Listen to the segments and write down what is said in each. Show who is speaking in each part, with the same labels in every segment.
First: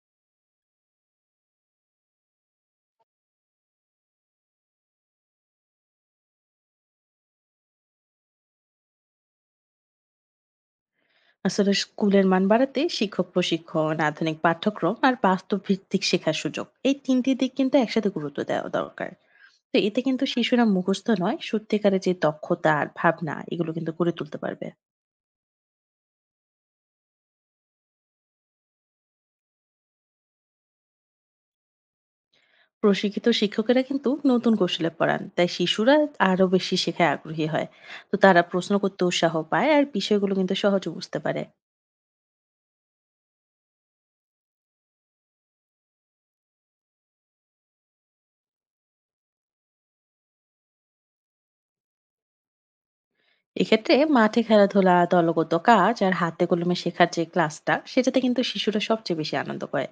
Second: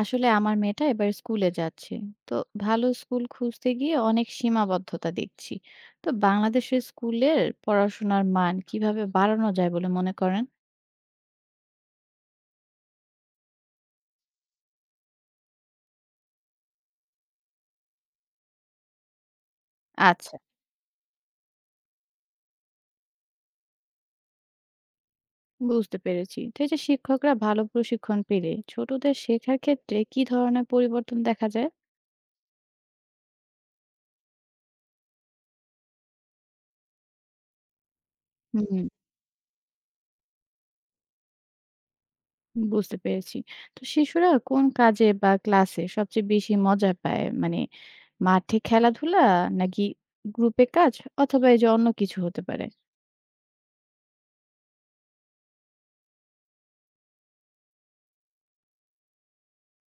Speaker 1: আসলে আমার মেয়েটা এবার স্কুলে যাচ্ছে। তো ভালো স্কুল খুঁজতে গিয়ে অনেক সীমাবদ্ধতা দেখছি। তো বাংলাদেশের স্কুলের পড়াশোনার মান কিভাবে বাড়ানো যায় বলে মনে করেন?
Speaker 2: আসলে স্কুলের মান বাড়াতে শিক্ষক প্রশিক্ষণ, আধুনিক পাঠ্যক্রম আর বাস্তব ভিত্তিক শেখার সুযোগ, এই তিনটি দিক কিন্তু একসাথে গুরুত্ব দেওয়া দরকার। তো এতে কিন্তু
Speaker 1: আচ্ছা,
Speaker 2: শিশুরা মুখস্থ নয়, সত্যিকারের যে দক্ষতা আর ভাবনা এগুলো কিন্তু গড়ে তুলতে পারবে।
Speaker 1: বুঝতে পেরেছি। তো এই যে শিক্ষকরা ভালো প্রশিক্ষণ পেলে ছোটদের শেখার ক্ষেত্রে কি ধরনের পরিবর্তন দেখা যায়?
Speaker 2: প্রশিক্ষিত শিক্ষকেরা কিন্তু নতুন কৌশলে পড়ান, তাই শিশুরা আরো বেশি শেখায় আগ্রহী হয়। তো তারা প্রশ্ন
Speaker 1: হুম,
Speaker 2: করতে উৎসাহ পায় আর বিষয়গুলো কিন্তু সহজে বুঝতে পারে।
Speaker 1: বুঝতে পেরেছি। তো শিশুরা কোন কাজে বা ক্লাসে সবচেয়ে বেশি মজা পায়? মানে মাঠে খেলাধুলা, নাকি গ্রুপে কাজ, অথবা এই যে অন্য কিছু হতে পারে?
Speaker 2: এক্ষেত্রে মাঠে খেলাধুলা, দলগত কাজ আর হাতে কলমে শেখার যে ক্লাসটা, সেটাতে কিন্তু শিশুরা সবচেয়ে বেশি আনন্দ পায়।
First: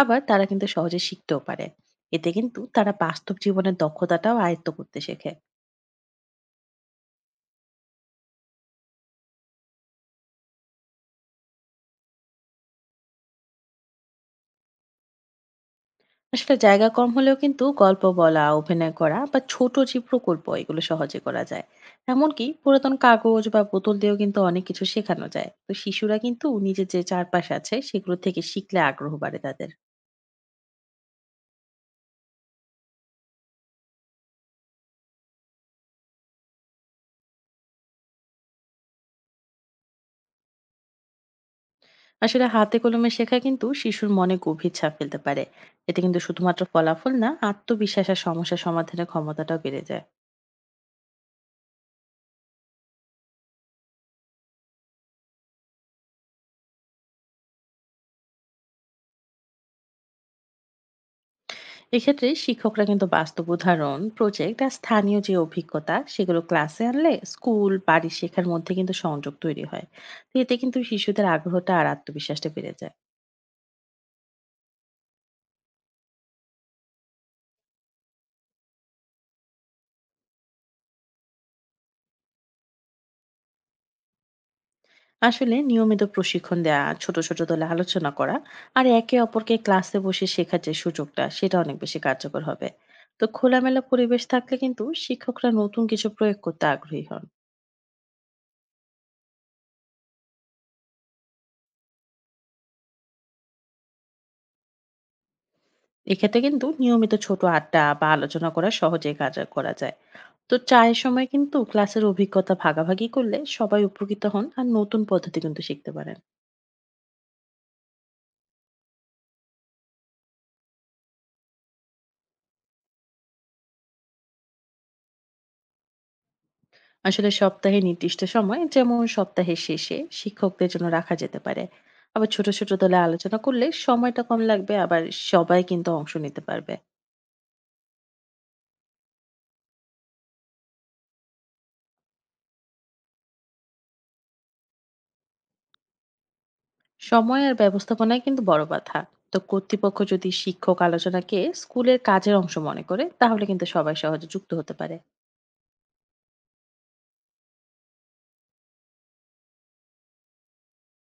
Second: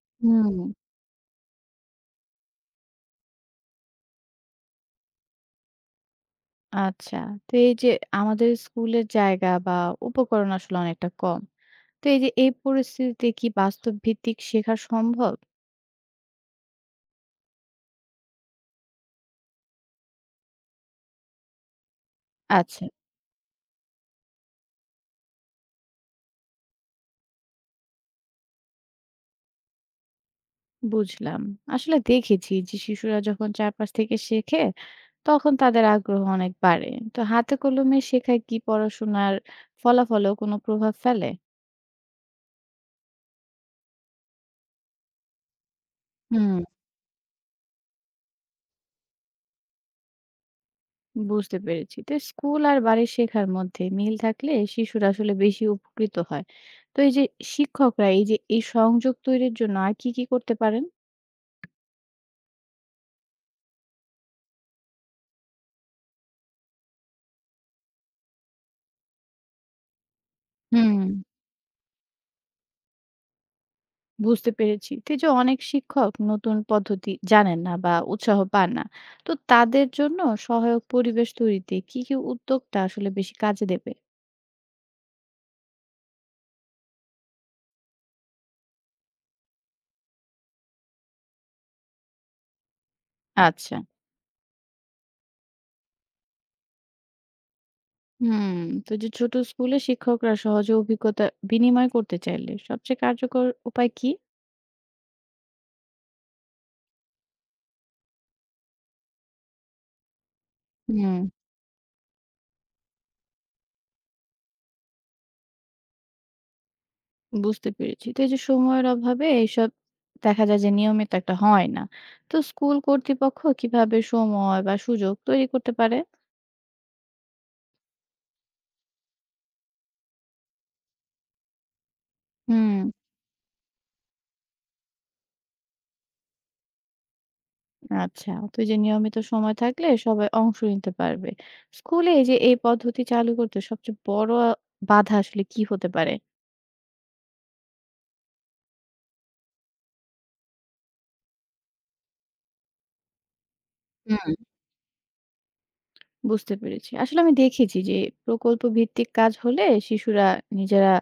Speaker 2: আবার তারা
Speaker 1: হুম,
Speaker 2: কিন্তু সহজে শিখতেও পারে। এতে কিন্তু তারা বাস্তব জীবনের দক্ষতাটাও আয়ত্ত করতে শেখে।
Speaker 1: আচ্ছা। তো এই যে আমাদের স্কুলের জায়গা বা উপকরণ আসলে অনেকটা কম। তো এই যে এই পরিস্থিতিতে কি বাস্তব ভিত্তিক শেখা সম্ভব?
Speaker 2: আসলে জায়গা কম হলেও কিন্তু গল্প বলা, অভিনয় করা বা ছোট যে প্রকল্প, এগুলো সহজে করা যায়। এমনকি
Speaker 1: আচ্ছা,
Speaker 2: পুরাতন কাগজ বা বোতল দিয়েও কিন্তু অনেক কিছু শেখানো যায়। তো শিশুরা কিন্তু নিজের যে চারপাশ আছে, সেগুলো থেকে শিখলে আগ্রহ বাড়ে তাদের।
Speaker 1: বুঝলাম। আসলে দেখেছি যে শিশুরা যখন চারপাশ থেকে শেখে, তখন তাদের আগ্রহ অনেক বাড়ে। তো হাতে কলমে শেখায় কি পড়াশোনার ফলাফলেও কোনো প্রভাব ফেলে?
Speaker 2: আসলে হাতে কলমে শেখা কিন্তু শিশুর মনে গভীর ছাপ ফেলতে পারে। এতে কিন্তু
Speaker 1: হুম,
Speaker 2: শুধুমাত্র ফলাফল না, আত্মবিশ্বাস আর সমস্যা সমাধানের ক্ষমতাটাও বেড়ে যায়।
Speaker 1: বুঝতে পেরেছি। তো স্কুল আর বাড়ির শেখার মধ্যে মিল থাকলে শিশুরা আসলে বেশি উপকৃত হয়। তো এই যে শিক্ষকরা এই যে এই সংযোগ তৈরির জন্য আর কি, কি করতে পারেন?
Speaker 2: এক্ষেত্রে শিক্ষকরা কিন্তু বাস্তব উদাহরণ, প্রজেক্ট আর স্থানীয় যে অভিজ্ঞতা, সেগুলো ক্লাসে আনলে স্কুল বাড়ির শেখার মধ্যে কিন্তু সংযোগ তৈরি হয়। তো এতে কিন্তু
Speaker 1: হুম,
Speaker 2: শিশুদের আগ্রহটা আর আত্মবিশ্বাসটা বেড়ে যায়।
Speaker 1: বুঝতে পেরেছি। তো এই যে অনেক শিক্ষক নতুন পদ্ধতি জানেন না বা উৎসাহ পান না। তো তাদের জন্য সহায়ক পরিবেশ তৈরিতে কি, কি উদ্যোগটা আসলে বেশি কাজে দেবে?
Speaker 2: আসলে নিয়মিত প্রশিক্ষণ দেয়া, ছোট ছোট দলে আলোচনা করা আর একে অপরকে ক্লাসে বসে শেখার যে সুযোগটা, সেটা অনেক বেশি কার্যকর হবে। তো
Speaker 1: আচ্ছা,
Speaker 2: খোলামেলা পরিবেশ থাকলে কিন্তু শিক্ষকরা নতুন কিছু প্রয়োগ করতে আগ্রহী হন।
Speaker 1: হুম। তো যে ছোট স্কুলে শিক্ষকরা সহজে অভিজ্ঞতা বিনিময় করতে চাইলে সবচেয়ে কার্যকর উপায় কি?
Speaker 2: এক্ষেত্রে কিন্তু নিয়মিত ছোট আড্ডা বা আলোচনা করা সহজেই কাজ করা যায়। তো চায়ের
Speaker 1: হুম,
Speaker 2: সময় কিন্তু ক্লাসের অভিজ্ঞতা ভাগাভাগি করলে সবাই উপকৃত হন আর নতুন পদ্ধতি কিন্তু শিখতে পারেন।
Speaker 1: বুঝতে পেরেছি। তো এই যে সময়ের অভাবে এইসব দেখা যায় যে নিয়মিত একটা হয় না। তো স্কুল কর্তৃপক্ষ কিভাবে সময় বা সুযোগ তৈরি করতে পারে?
Speaker 2: আসলে সপ্তাহে নির্দিষ্ট সময়, যেমন সপ্তাহের শেষে শিক্ষকদের জন্য রাখা যেতে পারে। আবার ছোট ছোট
Speaker 1: হুম,
Speaker 2: দলে আলোচনা করলে সময়টা কম লাগবে, আবার সবাই কিন্তু অংশ নিতে পারবে।
Speaker 1: আচ্ছা। তো এই যে নিয়মিত সময় থাকলে সবাই অংশ নিতে পারবে। স্কুলে এই যে এই পদ্ধতি চালু করতে সবচেয়ে বড় বাধা আসলে কি হতে পারে?
Speaker 2: সময় আর ব্যবস্থাপনায় কিন্তু বড় বাধা। তো কর্তৃপক্ষ যদি শিক্ষক আলোচনাকে স্কুলের কাজের অংশ মনে করে, তাহলে কিন্তু সবাই সহজে
Speaker 1: হুম,
Speaker 2: যুক্ত হতে পারে।
Speaker 1: বুঝতে পেরেছি। আসলে আমি দেখেছি যে প্রকল্প ভিত্তিক কাজ হলে শিশুরা নিজেরা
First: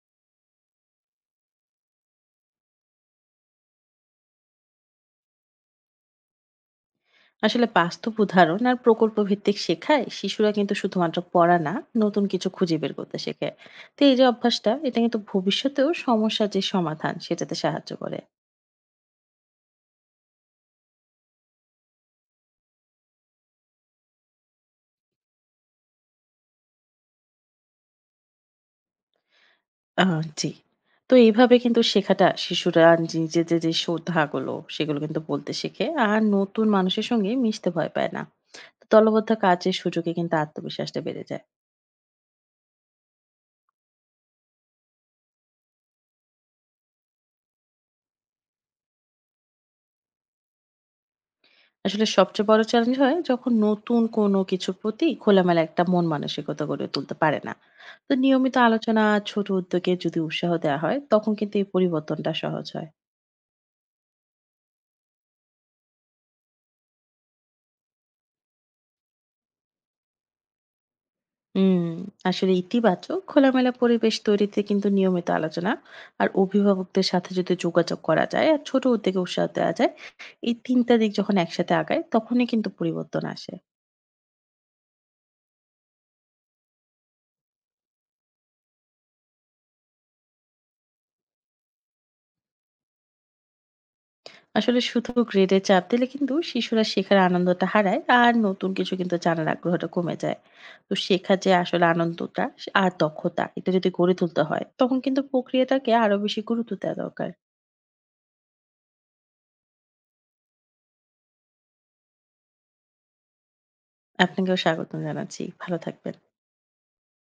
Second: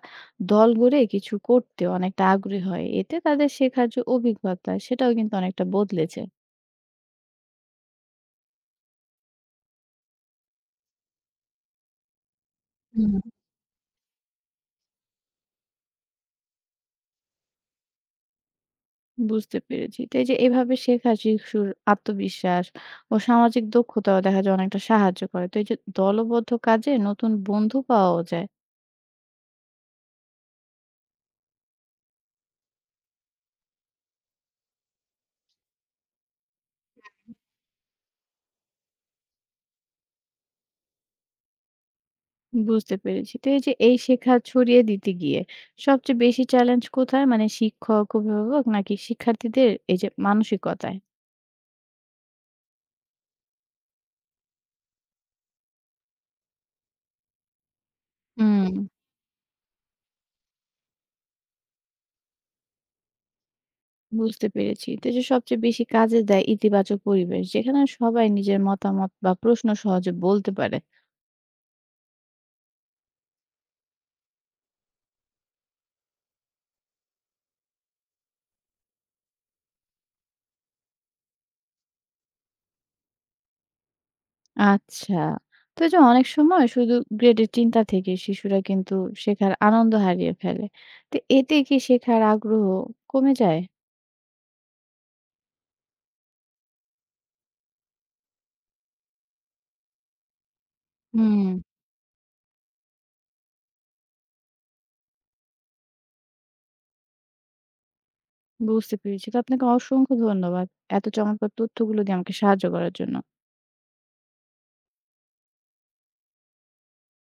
Speaker 1: দল গড়ে কিছু করতে অনেকটা আগ্রহী হয়। এতে তাদের শেখার যে অভিজ্ঞতা সেটাও কিন্তু অনেকটা বদলেছে।
Speaker 2: আসলে বাস্তব উদাহরণ আর প্রকল্প ভিত্তিক শেখায় শিশুরা কিন্তু শুধুমাত্র পড়া না, নতুন কিছু খুঁজে বের
Speaker 1: হুম,
Speaker 2: করতে শেখে। তো এই যে অভ্যাসটা, এটা কিন্তু ভবিষ্যতেও সমস্যার যে সমাধান, সেটাতে সাহায্য করে।
Speaker 1: বুঝতে পেরেছি। তো এই যে এভাবে শেখা শিশুর আত্মবিশ্বাস ও সামাজিক দক্ষতাও দেখা যায় অনেকটা সাহায্য করে। তো এই যে দলবদ্ধ কাজে নতুন বন্ধু পাওয়াও যায়।
Speaker 2: আ জি। তো এইভাবে কিন্তু শেখাটা শিশুরা নিজেদের যে শ্রদ্ধাগুলো, সেগুলো কিন্তু বলতে শেখে। আর নতুন মানুষের সঙ্গে মিশতে ভয় পায় না। তো দলবদ্ধ কাজের সুযোগে কিন্তু আত্মবিশ্বাসটা বেড়ে যায়।
Speaker 1: বুঝতে পেরেছি। তো এই যে এই শেখা ছড়িয়ে দিতে গিয়ে সবচেয়ে বেশি চ্যালেঞ্জ কোথায়? মানে শিক্ষক, অভিভাবক নাকি শিক্ষার্থীদের এই যে মানসিকতায়?
Speaker 2: আসলে সবচেয়ে বড় চ্যালেঞ্জ হয় যখন নতুন কোনো কিছুর প্রতি খোলামেলা একটা মন মানসিকতা গড়ে তুলতে পারে না। তো নিয়মিত
Speaker 1: হুম,
Speaker 2: আলোচনা, ছোট উদ্যোগে যদি উৎসাহ দেওয়া হয়, তখন কিন্তু এই পরিবর্তনটা সহজ হয়।
Speaker 1: বুঝতে পেরেছি। তো এই যে সবচেয়ে বেশি কাজে দেয় ইতিবাচক পরিবেশ যেখানে সবাই নিজের মতামত বা প্রশ্ন সহজে বলতে পারে।
Speaker 2: হুম। আসলে ইতিবাচক খোলামেলা পরিবেশ তৈরিতে কিন্তু নিয়মিত আলোচনা আর অভিভাবকদের সাথে যদি যোগাযোগ করা যায় আর ছোট উদ্যোগে উৎসাহ দেওয়া যায়, এই তিনটা দিক যখন একসাথে আগায় তখনই কিন্তু পরিবর্তন আসে।
Speaker 1: আচ্ছা। তো এই যে অনেক সময় শুধু গ্রেডের চিন্তা থেকে শিশুরা কিন্তু শেখার আনন্দ হারিয়ে ফেলে। তো এতে কি শেখার আগ্রহ কমে যায়?
Speaker 2: আসলে শুধু গ্রেডে চাপ দিলে কিন্তু শিশুরা শেখার আনন্দটা হারায় আর নতুন কিছু কিন্তু জানার আগ্রহটা কমে যায়। তো শেখার
Speaker 1: হুম,
Speaker 2: যে আসলে আনন্দটা আর দক্ষতা, এটা যদি গড়ে তুলতে হয়, তখন কিন্তু প্রক্রিয়াটাকে আরো বেশি গুরুত্ব দেওয়া দরকার।
Speaker 1: বুঝতে পেরেছি। তো আপনাকে অসংখ্য ধন্যবাদ। এত চমৎকার তথ্যগুলো দিয়ে আমাকে সাহায্য করার জন্য।
Speaker 2: আপনাকেও স্বাগতম জানাচ্ছি, ভালো থাকবেন।